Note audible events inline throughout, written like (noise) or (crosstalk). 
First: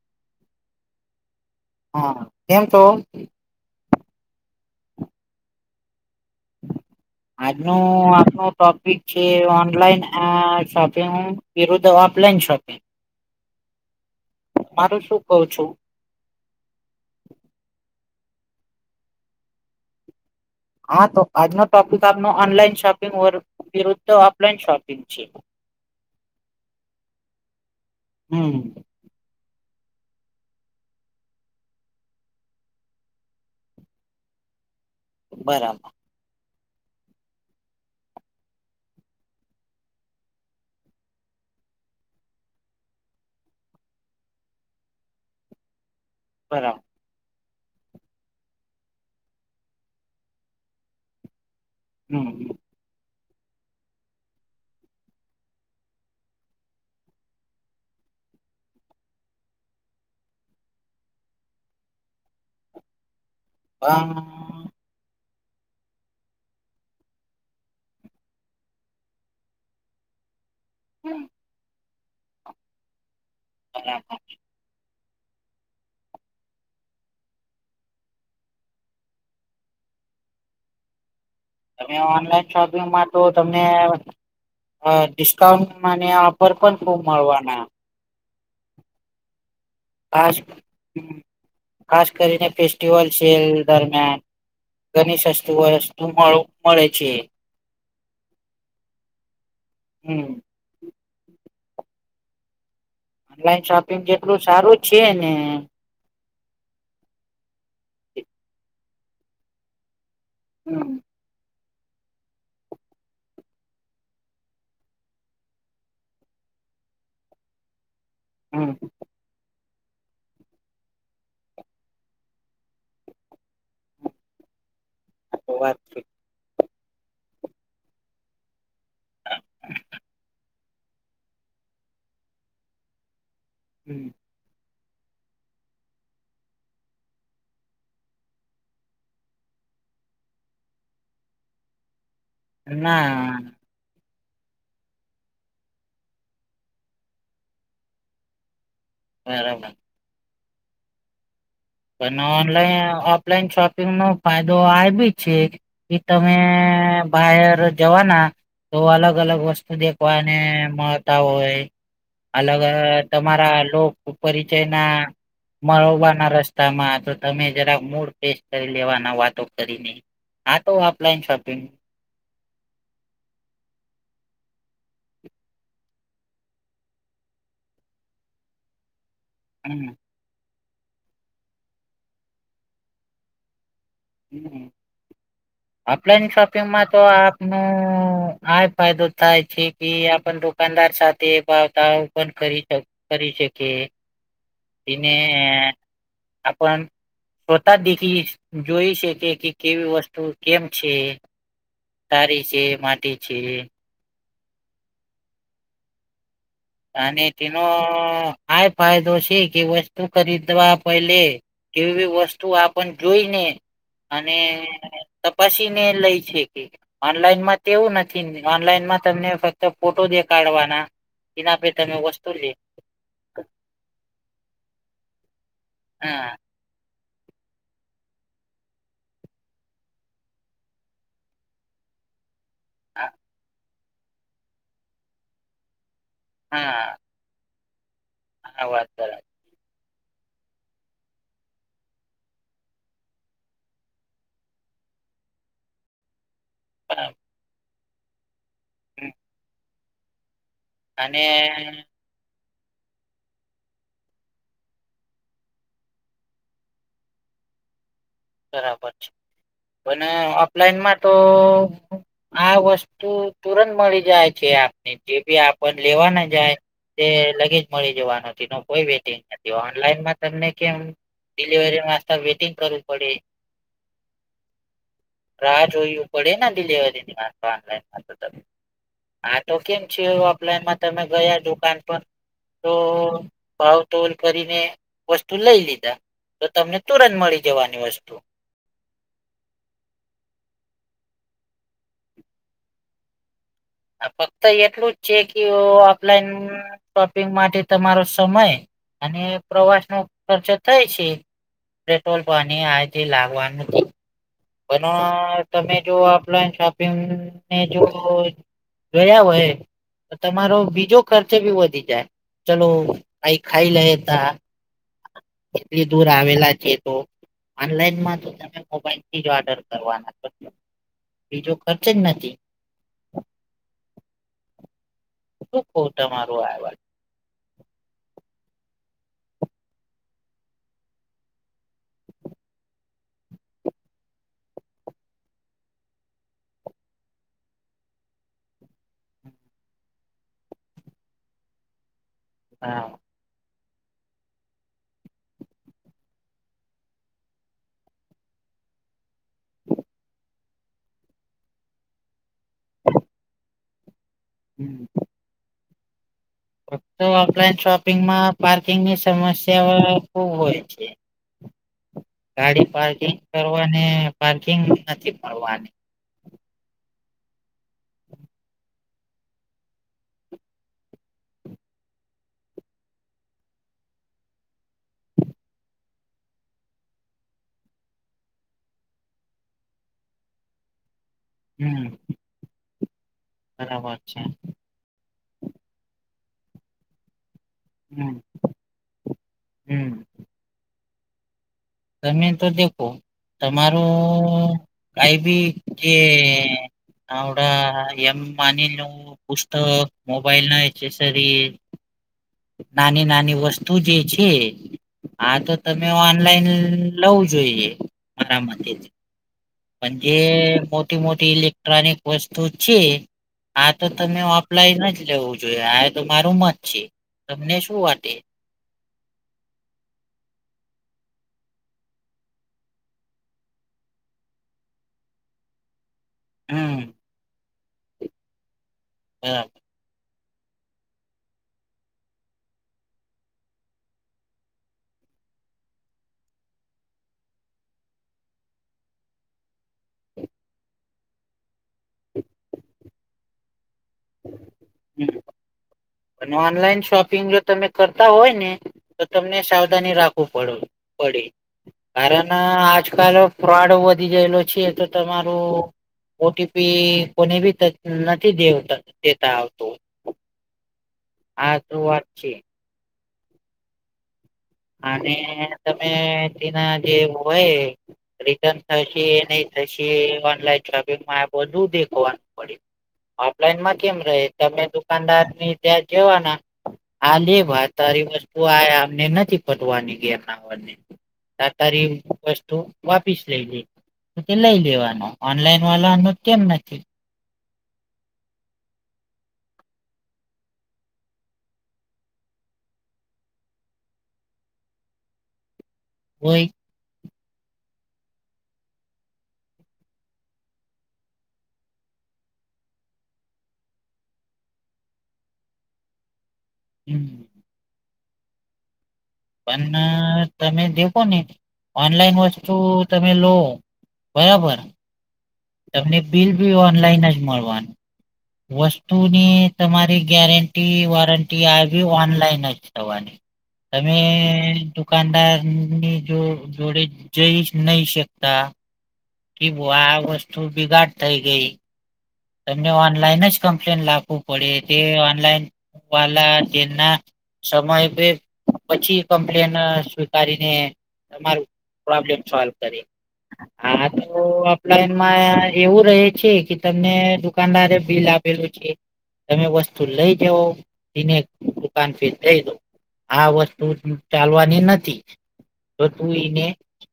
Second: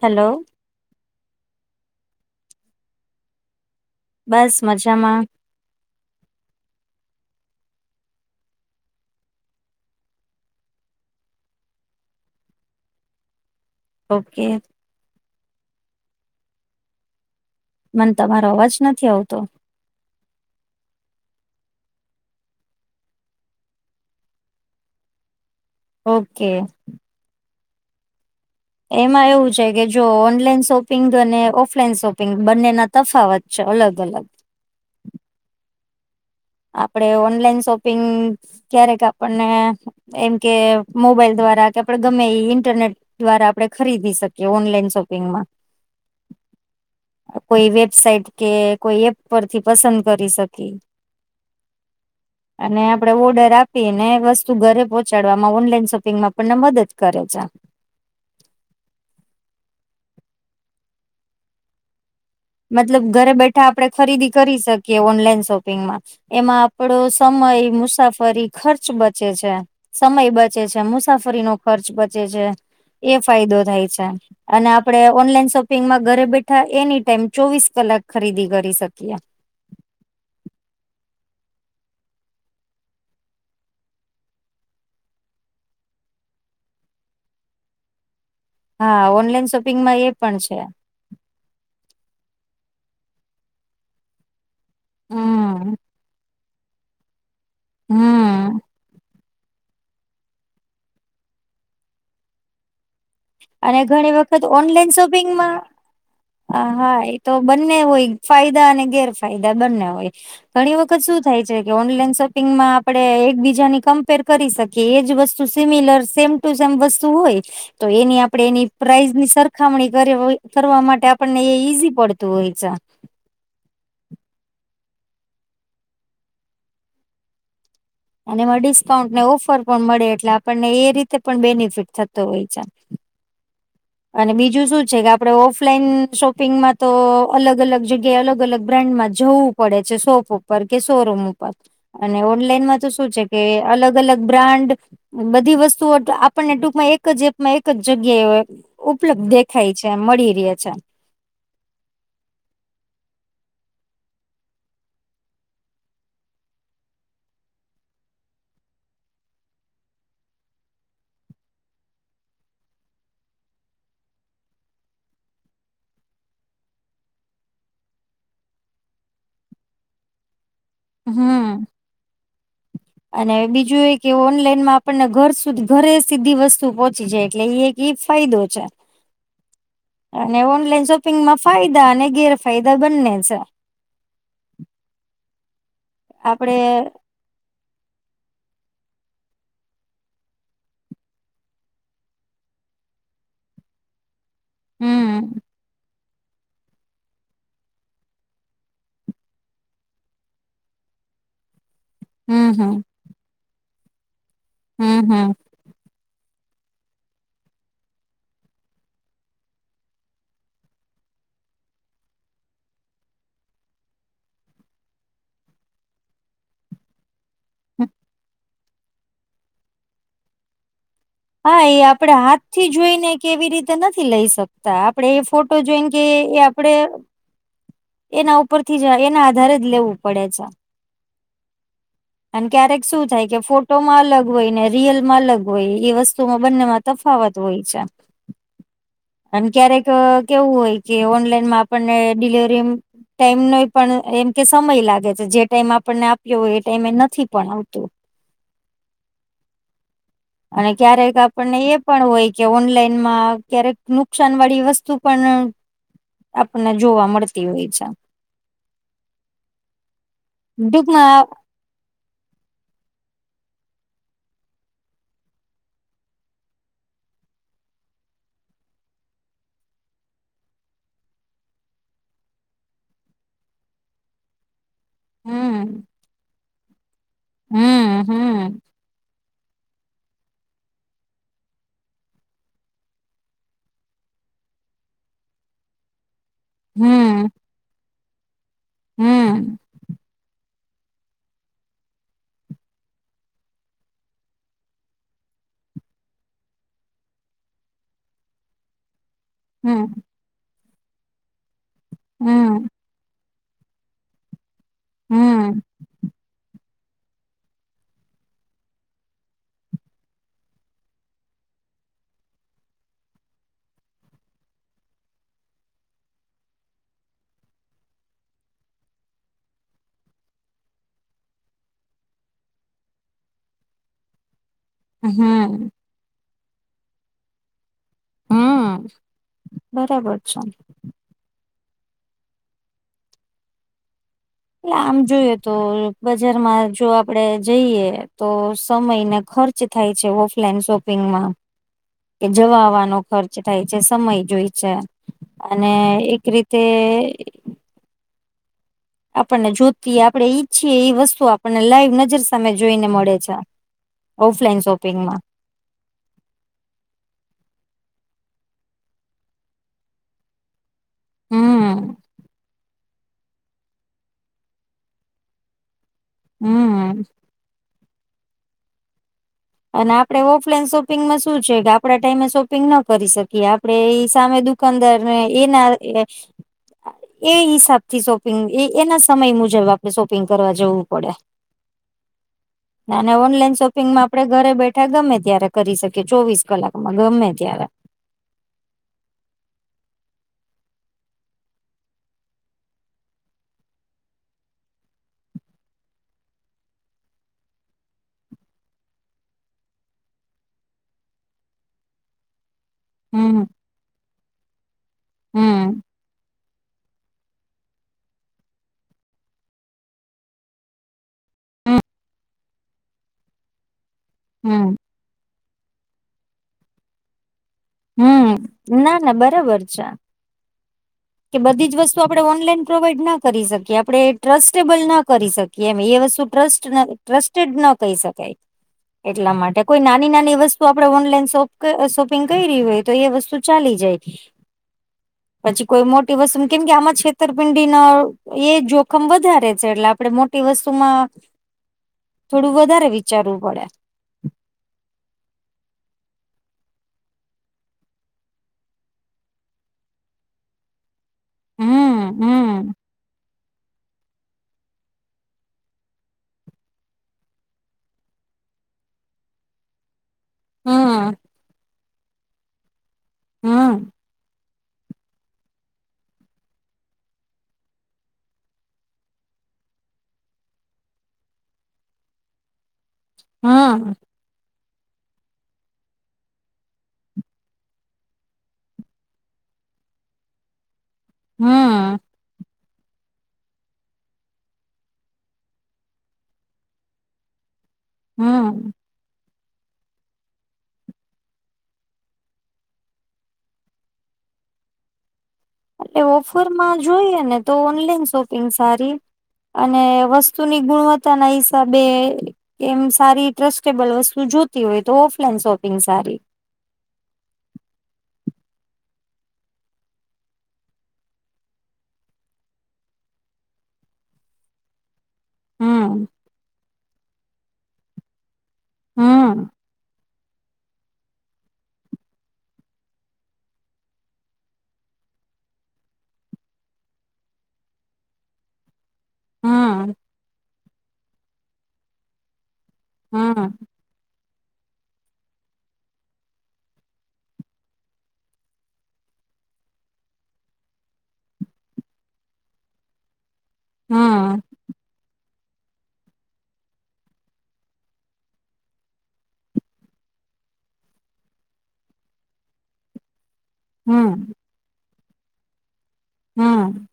Hello. હા કેમ છો? બસ મજામાં. આજનો આપનો ટોપિક છે ઓનલાઈન અ શોપિંગ. વિરુદ્ધ ઓફલાઇન શોપિંગ. ઓકે મારું શું કઉ છું. મન તમારો અવાજ નથી આવતો. હા તો આજનો ટોપિક આપનો ઓનલાઈન શોપિંગ વરુ વિરુદ્ધ ઓફલાઈન શોપિંગ. છે. ઓકે હમ એમાં એવું છે કે જો ઓનલાઈન શોપિંગ અને ઓફલાઈન શોપિંગ બંનેના તફાવત છે અલગ અલગ. બરાબર આપણેે ઓનલાઈન શોપિંગ ક્યારેક આપણને એમ કે મોબાઈલ દ્વારા કે આપડે ગમે ઈ ઇન્ટરનેટ દ્વારા આપણે ખરીદી શકીએ ઓનલાઈન શોપિંગમાં. બરા કોઈ વેબસાઇટ કે કોઈ એપ પરથી પસંદ કરી શકી. હમ હમ અને આપડે ઓર્ડર આપી ને વસ્તુ ઘરે પહોંચાડવામાં ઓનલાઈન શોપિંગમાં આપણને મદદ કરે છે. મતલબ ઘરે બેઠા આપણે ખરીદી કરી બરાબર શકીએ ઓનલાઈન શોપિંગમાં. એમાં આપડો સમય, મુસાફરી, ખર્ચ બચે છે. સમય બચે છે, મુસાફરીનો ખર્ચ બચે છે. એ ફાયદો થાય છે. અને આપડે ઓનલાઈન શોપિંગમાં ઘરે બેઠા એની ટાઈમ ચોવીસ કલાક ખરીદી કરી શકીએ એમ. તમે ઓનલાઈન શોપિંગમાં તો તમને અ ડિસ્કાઉન્ટમાં ને ઓફર પણ ખૂબ મળવાના. હા ઓનલાઈન શોપિંગમાં એ ખાસ પણ છે. હમ ખાસ કરીને ફેસ્ટિવલ છે એ દરમિયાન. ઘની સસ્તુ હમ વસ્તુ મળું મળે છે. હમ હમ ઓનલાઈન અને શોપિંગ ઘણી જેટલું વખત સારું ઓનલાઈન છે ને શોપિંગમાં આ હા એ તો બંને હોય ફાયદા અને ગેરફાયદા બંને હોય ઘણી હમ વખત શું થાય છે કે ઓનલાઇન શોપિંગમાં આપણે એકબીજાની કમ્પેર કરી શકીએ એ જ વસ્તુ સિમિલર સેમ ટુ સેમ વસ્તુ હોય તો એની આપ આપણે હમ એની પ્રાઇઝની સરખામણી કરવી કરવા માટે આપણને એ ઈઝી પડતું હોય છે. બહુ વાત થઈ. અને એમાં ડિસ્કાઉન્ટને ઓફર પણ મળે એટલે આપણને એ રીતે પણ બેનિફિટ થતો હોય છે. હમ અને બીજું શું છે કે આપણે ઓફલાઈન શોપિંગમાં તો અલગ અલગ જગ્યાએ અલગ અલગ બ્રાન્ડમાં જવું. પડે છે. શોપ ઉપર કે શોરૂમ ઉપર અને ઓનલાઈનમાં તો શું છે ના કે અલગ અલગ બ્રાન્ડ બધી વસ્તુઓ આપણને ટૂંકમાં એક જ એપમાં એક જ જગ્યાએ હોય. ઉપલબ્ધ બરાબર દેખાય છે મળી રહે છે. પણ ઓનલાઈન ઓફલાઈન શોપિંગ નો ફાયદો આ ભી છે. એ તમે બાયર જવાના તો અલગ અલગ વસ્તુ દેખવાને મળતા હોય. અલગ અલગ તમારા લોક પરિચયના મળવાના રસ્ત તામા તો તમે જરાક મૂળ ફ્રેશ કરી લેવાના વાતો કરીને. આ તો ઓફલાઈન હમ. શોપિંગ અને બીજું એ કે ઓનલાઈનમાં આપણને ઘર સુધી ઘરે સીધી વસ્તુ પહોંચી જાય એટલે ઈ એક ઈજ ફાયદો છે. હમ (unintelligible) અને ઓનલાઈન શોપિંગ માં ફાયદા અને ગેરફાયદા બંને છે. હ ઓફલાઈન આપડે શોપિંગમાં તો આપનું. આ ફાયદો થાય છે કે આપન દુકાનદાર સાથે ભાવતા તાલ કરી શક. કરી શકિયે તને હમ આપણ છતા દેખી જોઈ શકે કે કેવી વસ્તુ કેમ છે. તારી હમ છે હમ. માટી છે હમ હમ અને તનો આ ફાયદો છે કે વસ્તુ ખરીદવા પહલે. જેવી વસ્તુ આપણ જોઈ ને અને તપાસી ને લઈ છે કે ઓનલાઈનમાં તેવું નથી ઓનલાઈનમાં તમને ફક્ત ફોટો દેખાડવાના. એના હા પે એ તમે આપડે વસ્તુ હાથ લે થી જોઈને કેવી રીતે નથી લઈ શકતા આપડે એ ફોટો જોઈને. કે હા એ આપડે એના ઉપરથી જ એના આધારે જ લેવું પડે છે. (inaudible) અને ક્યારેક શું થાય કે ફોટોમાં અલગ હોય ને રિયલમાં અલગ હોય એ વસ્તુ તો બંને માં હા તફાવત હોય છે. આ વાત બરાબર અને ક્યારેક કેવું હોય કે ઓનલાઈનમાં આપણને ડિલિવરી. ટાઈમ નો પણ એમ કે સમય લાગે છે જે ટાઈમ આપણને આપ્યો હોય એ ટાઈમે એ નથી પણ આવતું. હમ અને ક્યારેક આપણને એ પણ હોય. કે ઓનલાઈન માં ક્યારેક નુકસાન વાળી વસ્તુ પણ આપણને જોવા મળતી હોય છે. બરાબર છે પણ ઓફલાઈનમાં તો ટૂંકમાં આ વસ્તુ તુરંત મળી જાય છે આપને જે બી આપ લેવા ના જાય તે લગેજ મળી જવાનો ન કોઈ વેટિંગ નથી ઓનલાઈનમાં તમને કેમ. ડિલિવરી માસ્તાર વેટિંગ કરું. પડે રાહ હમ જોયું પડે દિલીવારીની વાત હમ હમ આ તો કેમ છે ઓફલાઈનમાં તો ગયા દુકાન બંદ. તો ભાવ તોલ કરીને વસ્તુ લઈ લીધા. તો તમને તુરંત હમ મળી જવાની વસ્તુ. હમ આ ફક્ત એટલું જ છે કે ઓફલાઈન શોપિંગ માટે તમારો સમય અને પ્રવાસ નો હમ ખર્ચો થાય છે પેટ્રોલ પાણી હમ આથી લાગવાનું પણ હમ તમે જો ઓફલાઈન શોપ. ને જો ગયા હોય તમારો બીજો ખર્ચ ભી વધી જાય ચલો કઈ ખાઈ લે તા એટલી દૂર આવેલા છે તો ઓનલાઈન માં તો તમે મોબાઈલ થી જ ઓર્ડર કરવાના છો બીજો ખર્ચ જ નથી શું હમ કવ તમારું આજ. હા બરાબર છે. આમ જોઈએ તો બજારમાં જો આપડે જઈએ તો સમય ને ખર્ચ. થાય છે ઓફલાઈન શોપિંગમાં. (inaudible) એ હા જવાવાનો ખર્ચ થાય છે સમય જોય છે અને એક રીતે આપણને જોતી આપડે ઈચ્છીએ એ વસ્તુ આપણને લાઈવ નજર સામે જોઈને મળે છે ઓફ લઇન શોપિંગમાં. ઓફલાઈન શોપિંગમાં પાર્કિંગની સમસ્યા ખુબ હોય છે. હમ. ગાડી પાર્કિંગ કરવાને પાર્કિંગ નથી કરવાની હમ. અને આપણે ઓફલાઈન શોપિંગમાં શું છે કે આપડા ટાઈમે શોપિંગ ન કરી શકીએ આપડે એઈ સામે દુ કાનદાર એ ના (inaudible) એ હિસાબ થી શોપિંગ એ એના સમય મુજબ આપણે શોપિંગ કરવા જવું પડે. હમ. ના ઓનલાઈન શોપિંગ બરાબર માં છે ઘરે બેઠા ગમે ત્યારે કરી શકી ચોવીસ કલાકમાં ગમે ત્યારે. હમ. હમ તમે તો દેખો તમારું કઈ બી જે હડા એમ માનીલ નું પુસ્તક, મોબાઈલ ના એક્સેસરીઝ નાની નાની હમ વસ્તુ જે છે, આ તો હમ તમે ઓનલાઈન લવું જોઈએ મારા માટેથી પણ જે મોટી મોટી હમ ઇલેક્ટ્રોનિક વસ્તુ છે આ તો તમે હમ ઓફલાઇન ન જ લેવું જોઈએ આ તો મારું મત છે, તમને શું? વાટે હમ ના ના બરાબર છે. કે બધી જ વસ્તુ આપણે ઓનલાઈન પ્રોવાઈડ ના કરી શકીએ આપણે ટ્રસ્ટેબલ ના કરી શકીએ એમ એ વસ્તુ ટસ્ટ હમ ટ્રસ્ટેડ ન કહી શકાય. એટલા બરાબર માટે કોઈ નાની નાની વસ્તુ આપડે ઓનલાઈન શોપિંગ કરી રહી હોય, તો એ વસ્તુ ચાલી જાય. પછી કોઈ મોટી વસ્તુ કેમ કે આમાં છેતરપિંડી નો એ જોખમ વધારે છે એટલે આપણેે મોટી વસ્તુમાં થોડું વધારે વિચારવું પડે. હમ. અને ઓનલાઈન શોપિંગ જો તમે કરતા હોય ને તો તમને સાવધાની રાખવું પડું પડે હમ કારણ હમ આજકાલ ફ્રોડ વધી ગયેલો છે તો તમારું ઓટીપી કોને બી નથી દે દેતા આવતું. હમ. આતો વાત છે. હમ. અને તમે તેના જે હોય રિટર્ન થશે એ નહી થશે ઓનલાઈન શોપિંગમાં આ બધું દેખવાનું પડ્યું. ઓફલાઈનમાં હમ કેમ રહે તમે દુાનદાર ની ત્યાં જવાના આ લે ભ તારી વસ્તુ આમને નથી બદવાની ગમના ને તાકારારી હમ તો વાપીસ લઈ લ તે લઈ લેવાનો ઓનલાઈન વાળનો કેમ નથી હ એ હોય ઓફરમાં જોઈએ ને તો ઓનલાઈન શોપિંગ સારી અને વસ્તુની ગુણવત્તા ના હિસાબે કેમ સારી ટ્રસ્ટેબલ વસ્તુ જોતી હોય, તો ઓફલાઈન શોપિંગ સારી. હમ. પણ તમે દેખો ને ઓનલાઈન વસ્તુ તમે લો બરાબર તમને હમ બિલ ભી ઓનલાઈન જ મળવાનું. વસ્તુની હમ તમારી ગેરંટી વોરંટી આવી ઓનલાઈન જ થવાની. તમે દુકાનદારની જો જોડે જઈ નહી શકતા કે ભ હમ વા વસ્તુ બિગાડ થઈ ગઈ. તમને ઓનલાઈન જ હમ કમ્પ્લેન લાવવું પડે તે ઓનલાઈન વાલા તેના સમય પછી કમ્પ્લેન સ્વીકારીને. તમારું પ્રોબ્લેમ સોલ્વ કરી. આ તો હમ આપડા એમાં એવું રહે છે કે તમ મને દુકાનદારે બિલ આપેલું છે. તમે વસ્તુ લઈ જાવ એને દુકાન ફથી જઈ દો આ વસ્તુ હમ ચાલવાની નથી તો તું એઈને. હમ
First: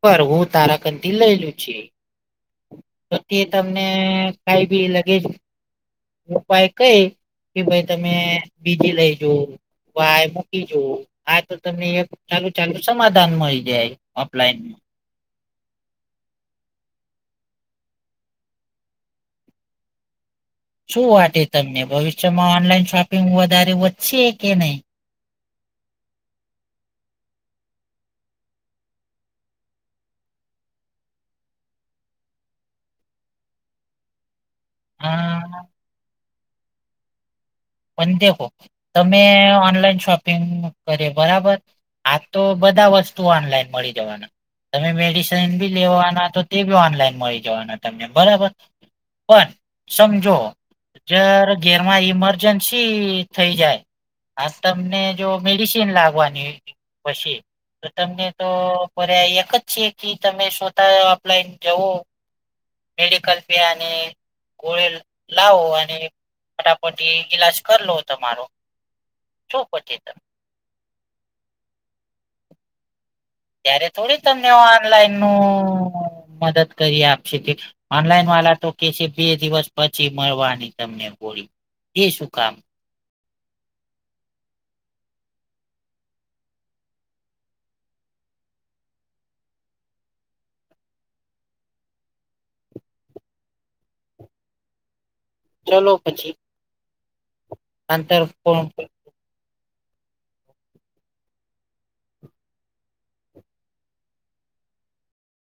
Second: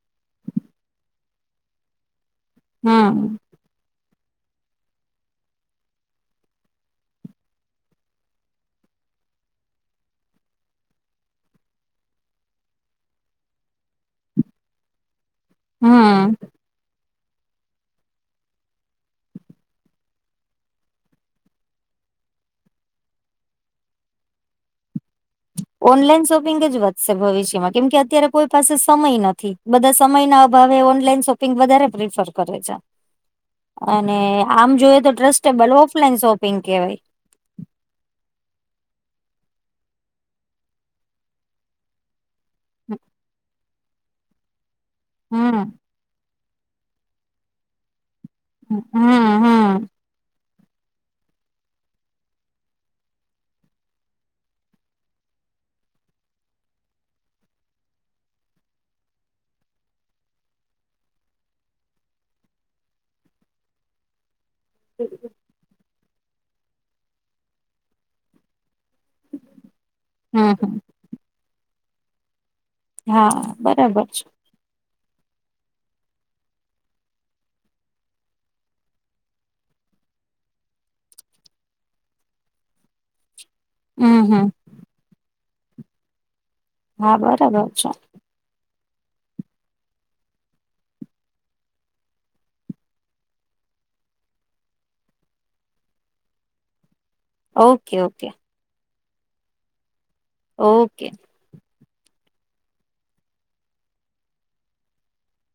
પર હું તારાક થી લેલું છી. હમ તોથી તમને કઈ બી લગે જ ઉપાય કઈ કે ભાઈ તમે બીજી લઈ જવ. વાય મુકી જો. હા તો તમને એક ચાલુ ચાલુ સમાધાન મળી જાય ઓફલાઈનમાં. હમ્મ શું વા તમને ભવિષ્યમાં ઓનલાઈન શોપિંગ વધારે વધશે કે નહીં. ઓનલાઈન શોપિંગ જ વધશે ભવિષ્યમાં કેમ કે અત્યારે કોઈ પાસે સમય નથી બધા સમય ના. હવે ઓનલાઈન શોપિંગ વધારે પ્રિફર કરે છે. (inaudible) અને આમ જોઈય તો હા ટ્રસ્ટેબલ ઓફલાઈન શોપિંગ કેહેવાય. પણ દેખો તમે ઓનલાઈન શોપિંગ કરે બરાબર. આ તો બધા વસ્તુ ઓનલાઈન મળી જવાના તમે મેડિસિન હમ બી લેવાના તો તે બી ઓનલાઈન મળી જવાના તમને બરાબર હમ હમ પણ હમ સમજો. જર ઘેરમાં ઈમરજન્સી થઇ જાય. હા તમને જો મેડિસિન લાગવાની પછી. તો તમને તો ફ્યા એક જ છે કે તમે શોતા અપલાઈન જવો. મેડિકલ ફ અને ગોળે લાવો અને ફટાફટ. ગિલાસ કર લો તમારો છો પછી તમે. હમ્મ હા. ત્યારે બરાબર થોડી છે તમને ઓનલાઈન નું મદદ કરી આપશે કે ઓનલાઈન વાલા તો કે છે બે દિવસ પછી મળવાની તમને ગોળી એ શું કામ. હમ હમ. હા બરાબર છે. ચલો પછી. ઓકે અંતર ઓકે કો ઓકે.